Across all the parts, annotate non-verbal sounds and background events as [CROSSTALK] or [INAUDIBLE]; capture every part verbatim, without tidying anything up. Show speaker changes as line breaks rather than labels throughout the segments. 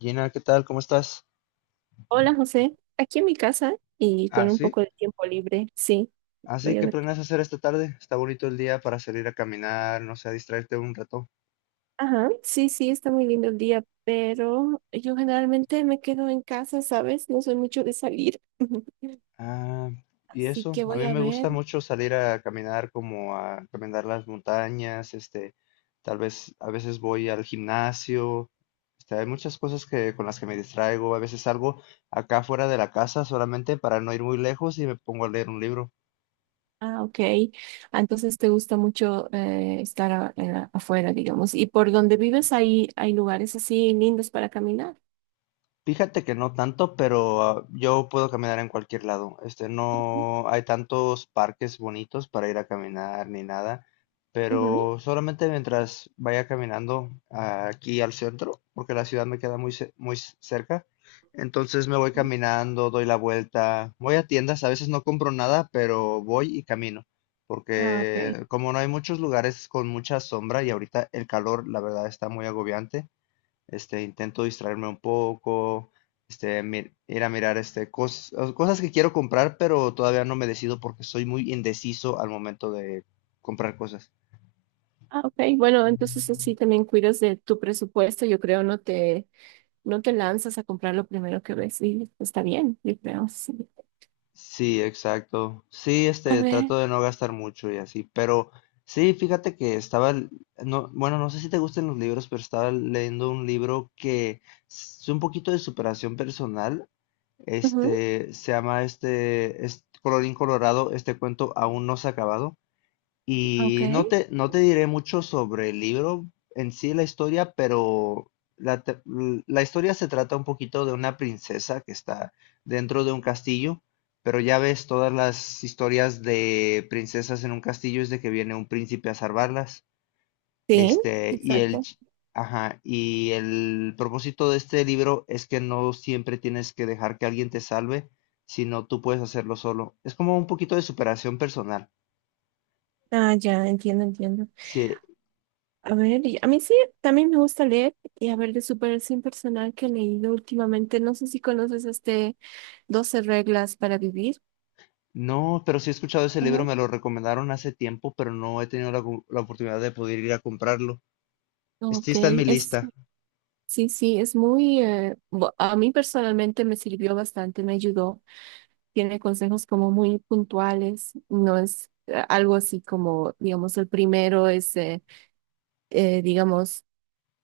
Gina, ¿qué tal? ¿Cómo estás?
Hola José, aquí en mi casa y
Ah,
con un
sí.
poco de tiempo libre, sí,
Ah, sí,
voy a
¿qué
ver qué.
planeas hacer esta tarde? Está bonito el día para salir a caminar, no sé, a distraerte un rato.
Ajá, sí, sí, está muy lindo el día, pero yo generalmente me quedo en casa, ¿sabes? No soy mucho de salir, [LAUGHS]
Ah, y
así
eso,
que
a
voy
mí
a
me
ver.
gusta mucho salir a caminar, como a caminar las montañas, este, tal vez a veces voy al gimnasio, este, hay muchas cosas que con las que me distraigo, a veces salgo acá fuera de la casa solamente para no ir muy lejos y me pongo a leer un libro.
Ah, ok. Ah, entonces te gusta mucho eh, estar a- en la- afuera, digamos. ¿Y por donde vives hay hay lugares así lindos para caminar?
Fíjate que no tanto, pero ah, yo puedo caminar en cualquier lado. Este,
Ujú,
no hay tantos parques bonitos para ir a caminar ni nada,
ujú.
pero solamente mientras vaya caminando ah, aquí al centro, porque la ciudad me queda muy, ce- muy c- cerca. Entonces me voy
Sí.
caminando, doy la vuelta, voy a tiendas, a veces no compro nada, pero voy y camino,
Ah, ok.
porque como no hay muchos lugares con mucha sombra y ahorita el calor, la verdad, está muy agobiante. este, intento distraerme un poco, este, mi- ir a mirar este, cos- cosas que quiero comprar, pero todavía no me decido porque soy muy indeciso al momento de comprar cosas.
Ah, ok. Bueno, entonces así también cuidas de tu presupuesto, yo creo, no te no te lanzas a comprar lo primero que ves y está bien, yo creo, sí.
Sí, exacto. Sí,
A
este,
ver,
trato de no gastar mucho y así, pero sí, fíjate que estaba, l- no, bueno, no sé si te gustan los libros, pero estaba leyendo un libro que es un poquito de superación personal.
ujú,
Este, se llama este, es Colorín Colorado, este cuento aún no se ha acabado.
ok,
Y no te, no te diré mucho sobre el libro en sí, la historia, pero la, te- l- la historia se trata un poquito de una princesa que está dentro de un castillo, pero ya ves, todas las historias de princesas en un castillo es de que viene un príncipe a salvarlas.
sí,
Este, y el,
exacto.
ch- ajá, y el propósito de este libro es que no siempre tienes que dejar que alguien te salve, sino tú puedes hacerlo solo. Es como un poquito de superación personal.
Ah, ya, entiendo, entiendo.
Sí.
A ver, y a mí sí, también me gusta leer y a ver de superación personal que he leído últimamente. No sé si conoces este doce reglas para vivir.
No, pero sí he escuchado ese libro,
Ajá.
me lo recomendaron hace tiempo, pero no he tenido la, gu- la oportunidad de poder ir a comprarlo. Este sí
Ok,
está en mi
es,
lista.
sí, sí, es muy, eh, bu- a mí personalmente me sirvió bastante, me ayudó. Tiene consejos como muy puntuales, no es eh, algo así como, digamos, el primero es, eh, eh, digamos,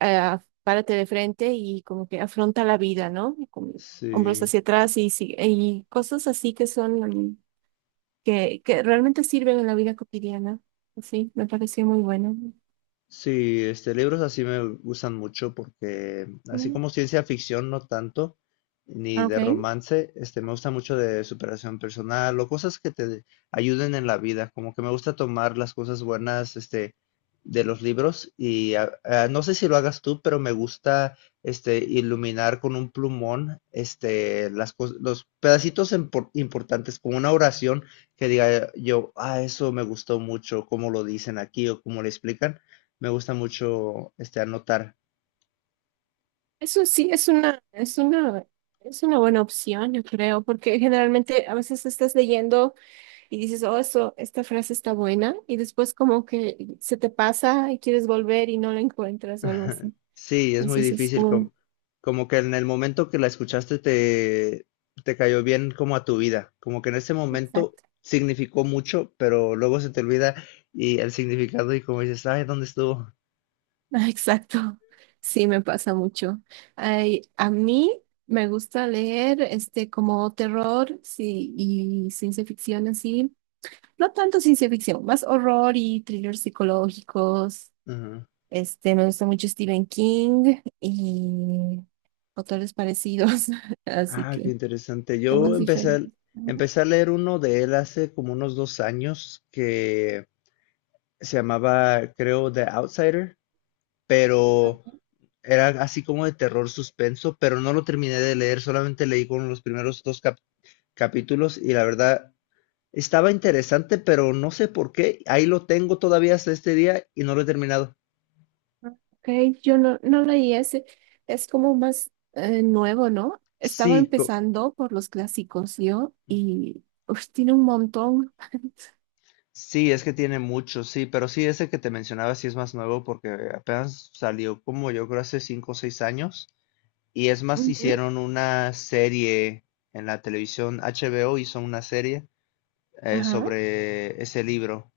eh, párate de frente y como que afronta la vida, ¿no? Y con hombros
Sí.
hacia atrás y, sigue- y cosas así que son, mm, que, que realmente sirven en la vida cotidiana. Sí, me pareció muy bueno.
Sí, este, libros así me gustan mucho porque, así
Mm,
como ciencia ficción, no tanto, ni
ok,
de romance, este, me gusta mucho de superación personal o cosas que te ayuden en la vida. Como que me gusta tomar las cosas buenas, este, de los libros y a- a- no sé si lo hagas tú, pero me gusta, este, iluminar con un plumón, este, las cos- los pedacitos empor- importantes, como una oración que diga yo, ah, eso me gustó mucho, cómo lo dicen aquí o cómo lo explican. Me gusta mucho este anotar.
eso sí, es una, es una, es una buena opción, yo creo, porque generalmente a veces estás leyendo. Y dices, oh, eso, esta frase está buena, y después como que se te pasa y quieres volver y no la encuentras o algo así.
[LAUGHS] Sí, es muy
Entonces es
difícil,
un...
como, como que en el momento que la escuchaste te, te cayó bien como a tu vida, como que en ese momento
Exacto.
significó mucho, pero luego se te olvida y el significado y como dices, ay, ¿dónde estuvo?
[LAUGHS] Ah, exacto. Sí, me pasa mucho. Ay, a mí me gusta leer este como terror sí, y ciencia ficción así. No tanto ciencia ficción, más horror y thrillers psicológicos.
Ajá.
Este, me gusta mucho Stephen King y autores parecidos, [LAUGHS] así
Ah, qué
que
interesante. Yo
temas
empecé, a-
diferentes.
empecé a leer uno de él hace como unos dos años que se llamaba, creo, The Outsider, pero era así como de terror suspenso, pero no lo terminé de leer, solamente leí con los primeros dos cap- capítulos y la verdad estaba interesante, pero no sé por qué, ahí lo tengo todavía hasta este día y no lo he terminado.
Ok, yo no, no leí ese. Es como más eh, nuevo, ¿no? Estaba
Sí, co-
empezando por los clásicos yo y uf, tiene un montón. [LAUGHS]
sí, es que tiene mucho, sí, pero sí, ese que te mencionaba sí es más nuevo porque apenas salió como yo creo hace cinco o seis años y es más,
Ujú,
hicieron una serie en la televisión, H B O hizo una serie eh,
ajá,
sobre ese libro.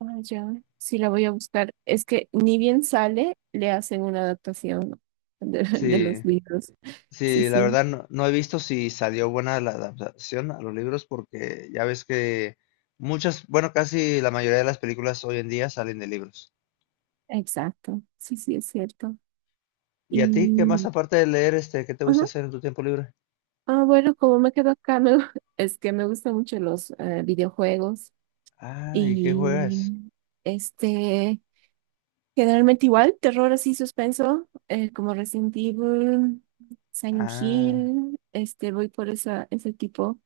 ah, ya, sí la voy a buscar. Es que ni bien sale, le hacen una adaptación de, [LAUGHS] de
Sí,
los libros. Sí,
sí, la
sí,
verdad no, no he visto si salió buena la adaptación a los libros porque ya ves que muchas, bueno, casi la mayoría de las películas hoy en día salen de libros.
exacto. Sí, sí, es cierto.
¿Y a ti qué más
Y,
aparte de leer, este, qué te gusta
ajá.
hacer en tu tiempo libre?
Ah, bueno, como me quedo acá, me- [LAUGHS] es que me gustan mucho los eh, videojuegos.
Ah, ¿y qué
Y
juegas?
este, generalmente igual, terror así suspenso, eh, como Resident Evil, Silent
Ah,
Hill, este, voy por esa, ese tipo.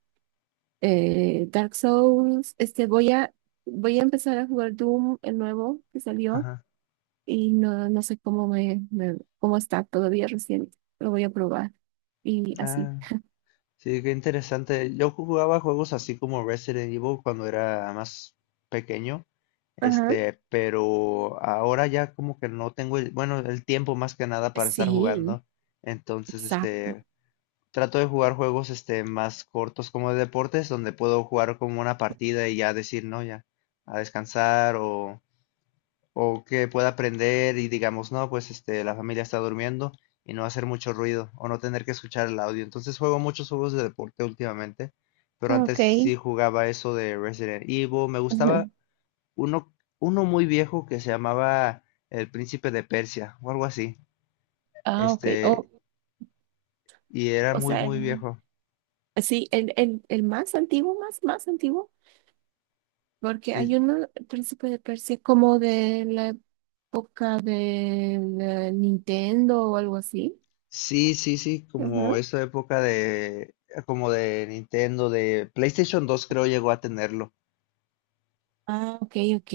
eh, Dark Souls, este, voy a, voy a empezar a jugar Doom, el nuevo que salió,
ajá,
y no, no sé cómo me, me- cómo está todavía recién, lo voy a probar. Y así.
ah. Sí, qué interesante. Yo jugaba juegos así como Resident Evil cuando era más pequeño,
Ajá.
este, pero ahora ya como que no tengo el, bueno, el tiempo más que nada para estar
Sí,
jugando. Entonces,
exacto.
este, trato de jugar juegos, este, más cortos como de deportes, donde puedo jugar como una partida y ya decir, no, ya, a descansar o o que pueda aprender y digamos, no, pues este, la familia está durmiendo y no hacer mucho ruido o no tener que escuchar el audio. Entonces juego muchos juegos de deporte últimamente, pero antes
Ok.
sí
[LAUGHS]
jugaba eso de Resident Evil. Me gustaba
Ajá.
uno, uno muy viejo que se llamaba El Príncipe de Persia o algo así.
Ah, ok.
Este,
O,
y era
o
muy,
sea.
muy viejo.
Sí, el, el, el más antiguo, más, más antiguo, porque
Es-
hay uno, el príncipe de Persia, como de la época de la Nintendo o algo así.
sí, sí, sí,
Ajá.
como esa época de, como de Nintendo, de PlayStation dos creo llegó a tenerlo.
Ah, ok, ok.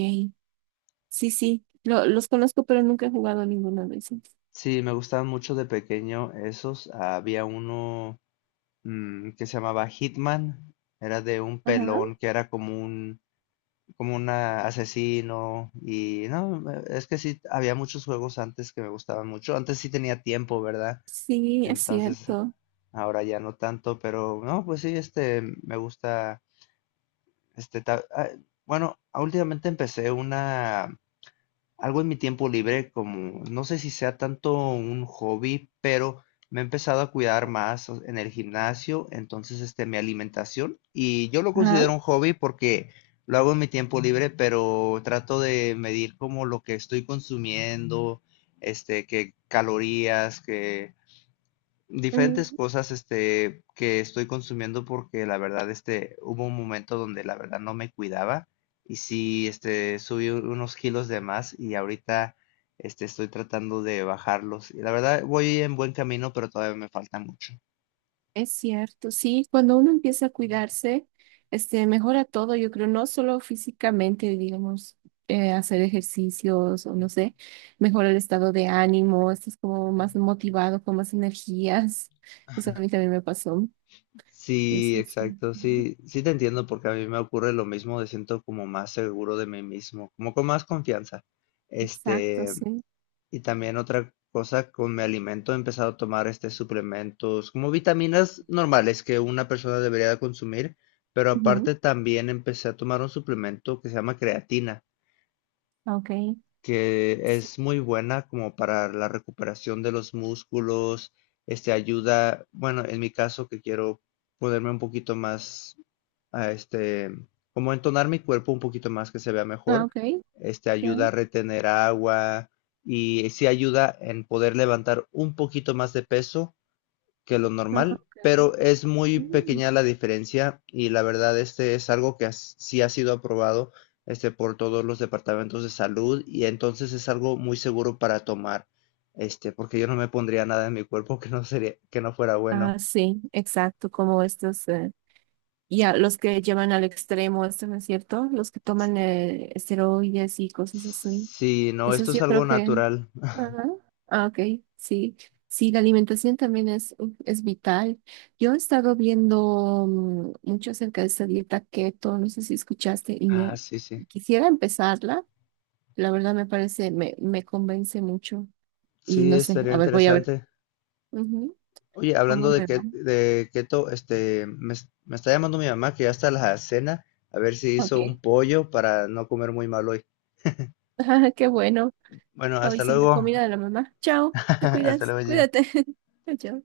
Sí, sí, lo- los conozco, pero nunca he jugado ninguno de esos.
Sí, me gustaban mucho de pequeño esos. Había uno mm, que se llamaba Hitman. Era de un
Ajá,
pelón que era como un, como un asesino. Y no, me- es que sí, había muchos juegos antes que me gustaban mucho. Antes sí tenía tiempo, ¿verdad?
sí, es
Entonces,
cierto.
ahora ya no tanto, pero no, pues sí, este, me gusta, este, ta- ah, bueno, últimamente empecé una algo en mi tiempo libre, como no sé si sea tanto un hobby, pero me he empezado a cuidar más o- en el gimnasio, entonces este, mi alimentación, y yo lo considero un hobby porque lo hago en mi tiempo libre, pero trato de medir como lo que estoy consumiendo, este, que calorías, que
Ajá.
diferentes cosas, este, que estoy consumiendo porque la verdad, este, hubo un momento donde la verdad no me cuidaba y sí, este, subí u- unos kilos de más y ahorita, este, estoy tratando de bajarlos. Y la verdad, voy en buen camino, pero todavía me falta mucho.
Es cierto, sí, cuando uno empieza a cuidarse, este, mejora todo, yo creo, no solo físicamente, digamos, eh, hacer ejercicios o no sé, mejora el estado de ánimo, estás como más motivado, con más energías. [LAUGHS] Eso a mí también me pasó.
Sí,
Entonces, sí,
exacto,
ujú,
sí, sí te entiendo porque a mí me ocurre lo mismo, me siento como más seguro de mí mismo, como con más confianza.
exacto,
Este,
sí.
Y también otra cosa con mi alimento, he empezado a tomar este suplementos como vitaminas normales que una persona debería de consumir, pero
Ujú,
aparte también empecé a tomar un suplemento que se llama creatina,
ah, ok,
que
sí.
es muy buena como para la recuperación de los músculos, este ayuda, bueno, en mi caso que quiero ponerme un poquito más a este, como entonar mi cuerpo un poquito más que se vea
Ah,
mejor.
ok,
Este
ya.
ayuda a retener agua y sí ayuda en poder levantar un poquito más de peso que lo
Ah,
normal,
ok.
pero es muy
Mm.
pequeña la diferencia y la verdad este es algo que as- sí ha sido aprobado este por todos los departamentos de salud y entonces es algo muy seguro para tomar este porque yo no me pondría nada en mi cuerpo que no sería que no fuera bueno.
Ah, sí, exacto, como estos. eh, Y a los que llevan al extremo, esto no es cierto, los que toman eh, esteroides y cosas así.
Sí, no,
Eso
esto
sí,
es
yo
algo
creo que...
natural.
Ajá. Ah, ok, sí. Sí, la alimentación también es, es vital. Yo he estado viendo mm, mucho acerca de esta dieta keto, no sé si escuchaste, y
Ah,
me
sí, sí.
quisiera empezarla. La verdad me parece, me, me convence mucho. Y
Sí,
no sé,
estaría
a ver, voy a ver.
interesante.
Ujú,
Oye,
¿cómo
hablando de,
me va?
que, de keto, este, me, es- me está llamando mi mamá que ya está la cena, a ver si hizo
Ok.
un pollo para no comer muy mal hoy.
[LAUGHS] Qué bueno.
Bueno,
Hoy
hasta
sí, la
luego.
comida de la mamá.
[LAUGHS]
Chao, te
Hasta
cuidas,
luego, Gina.
cuídate. [LAUGHS] Chao.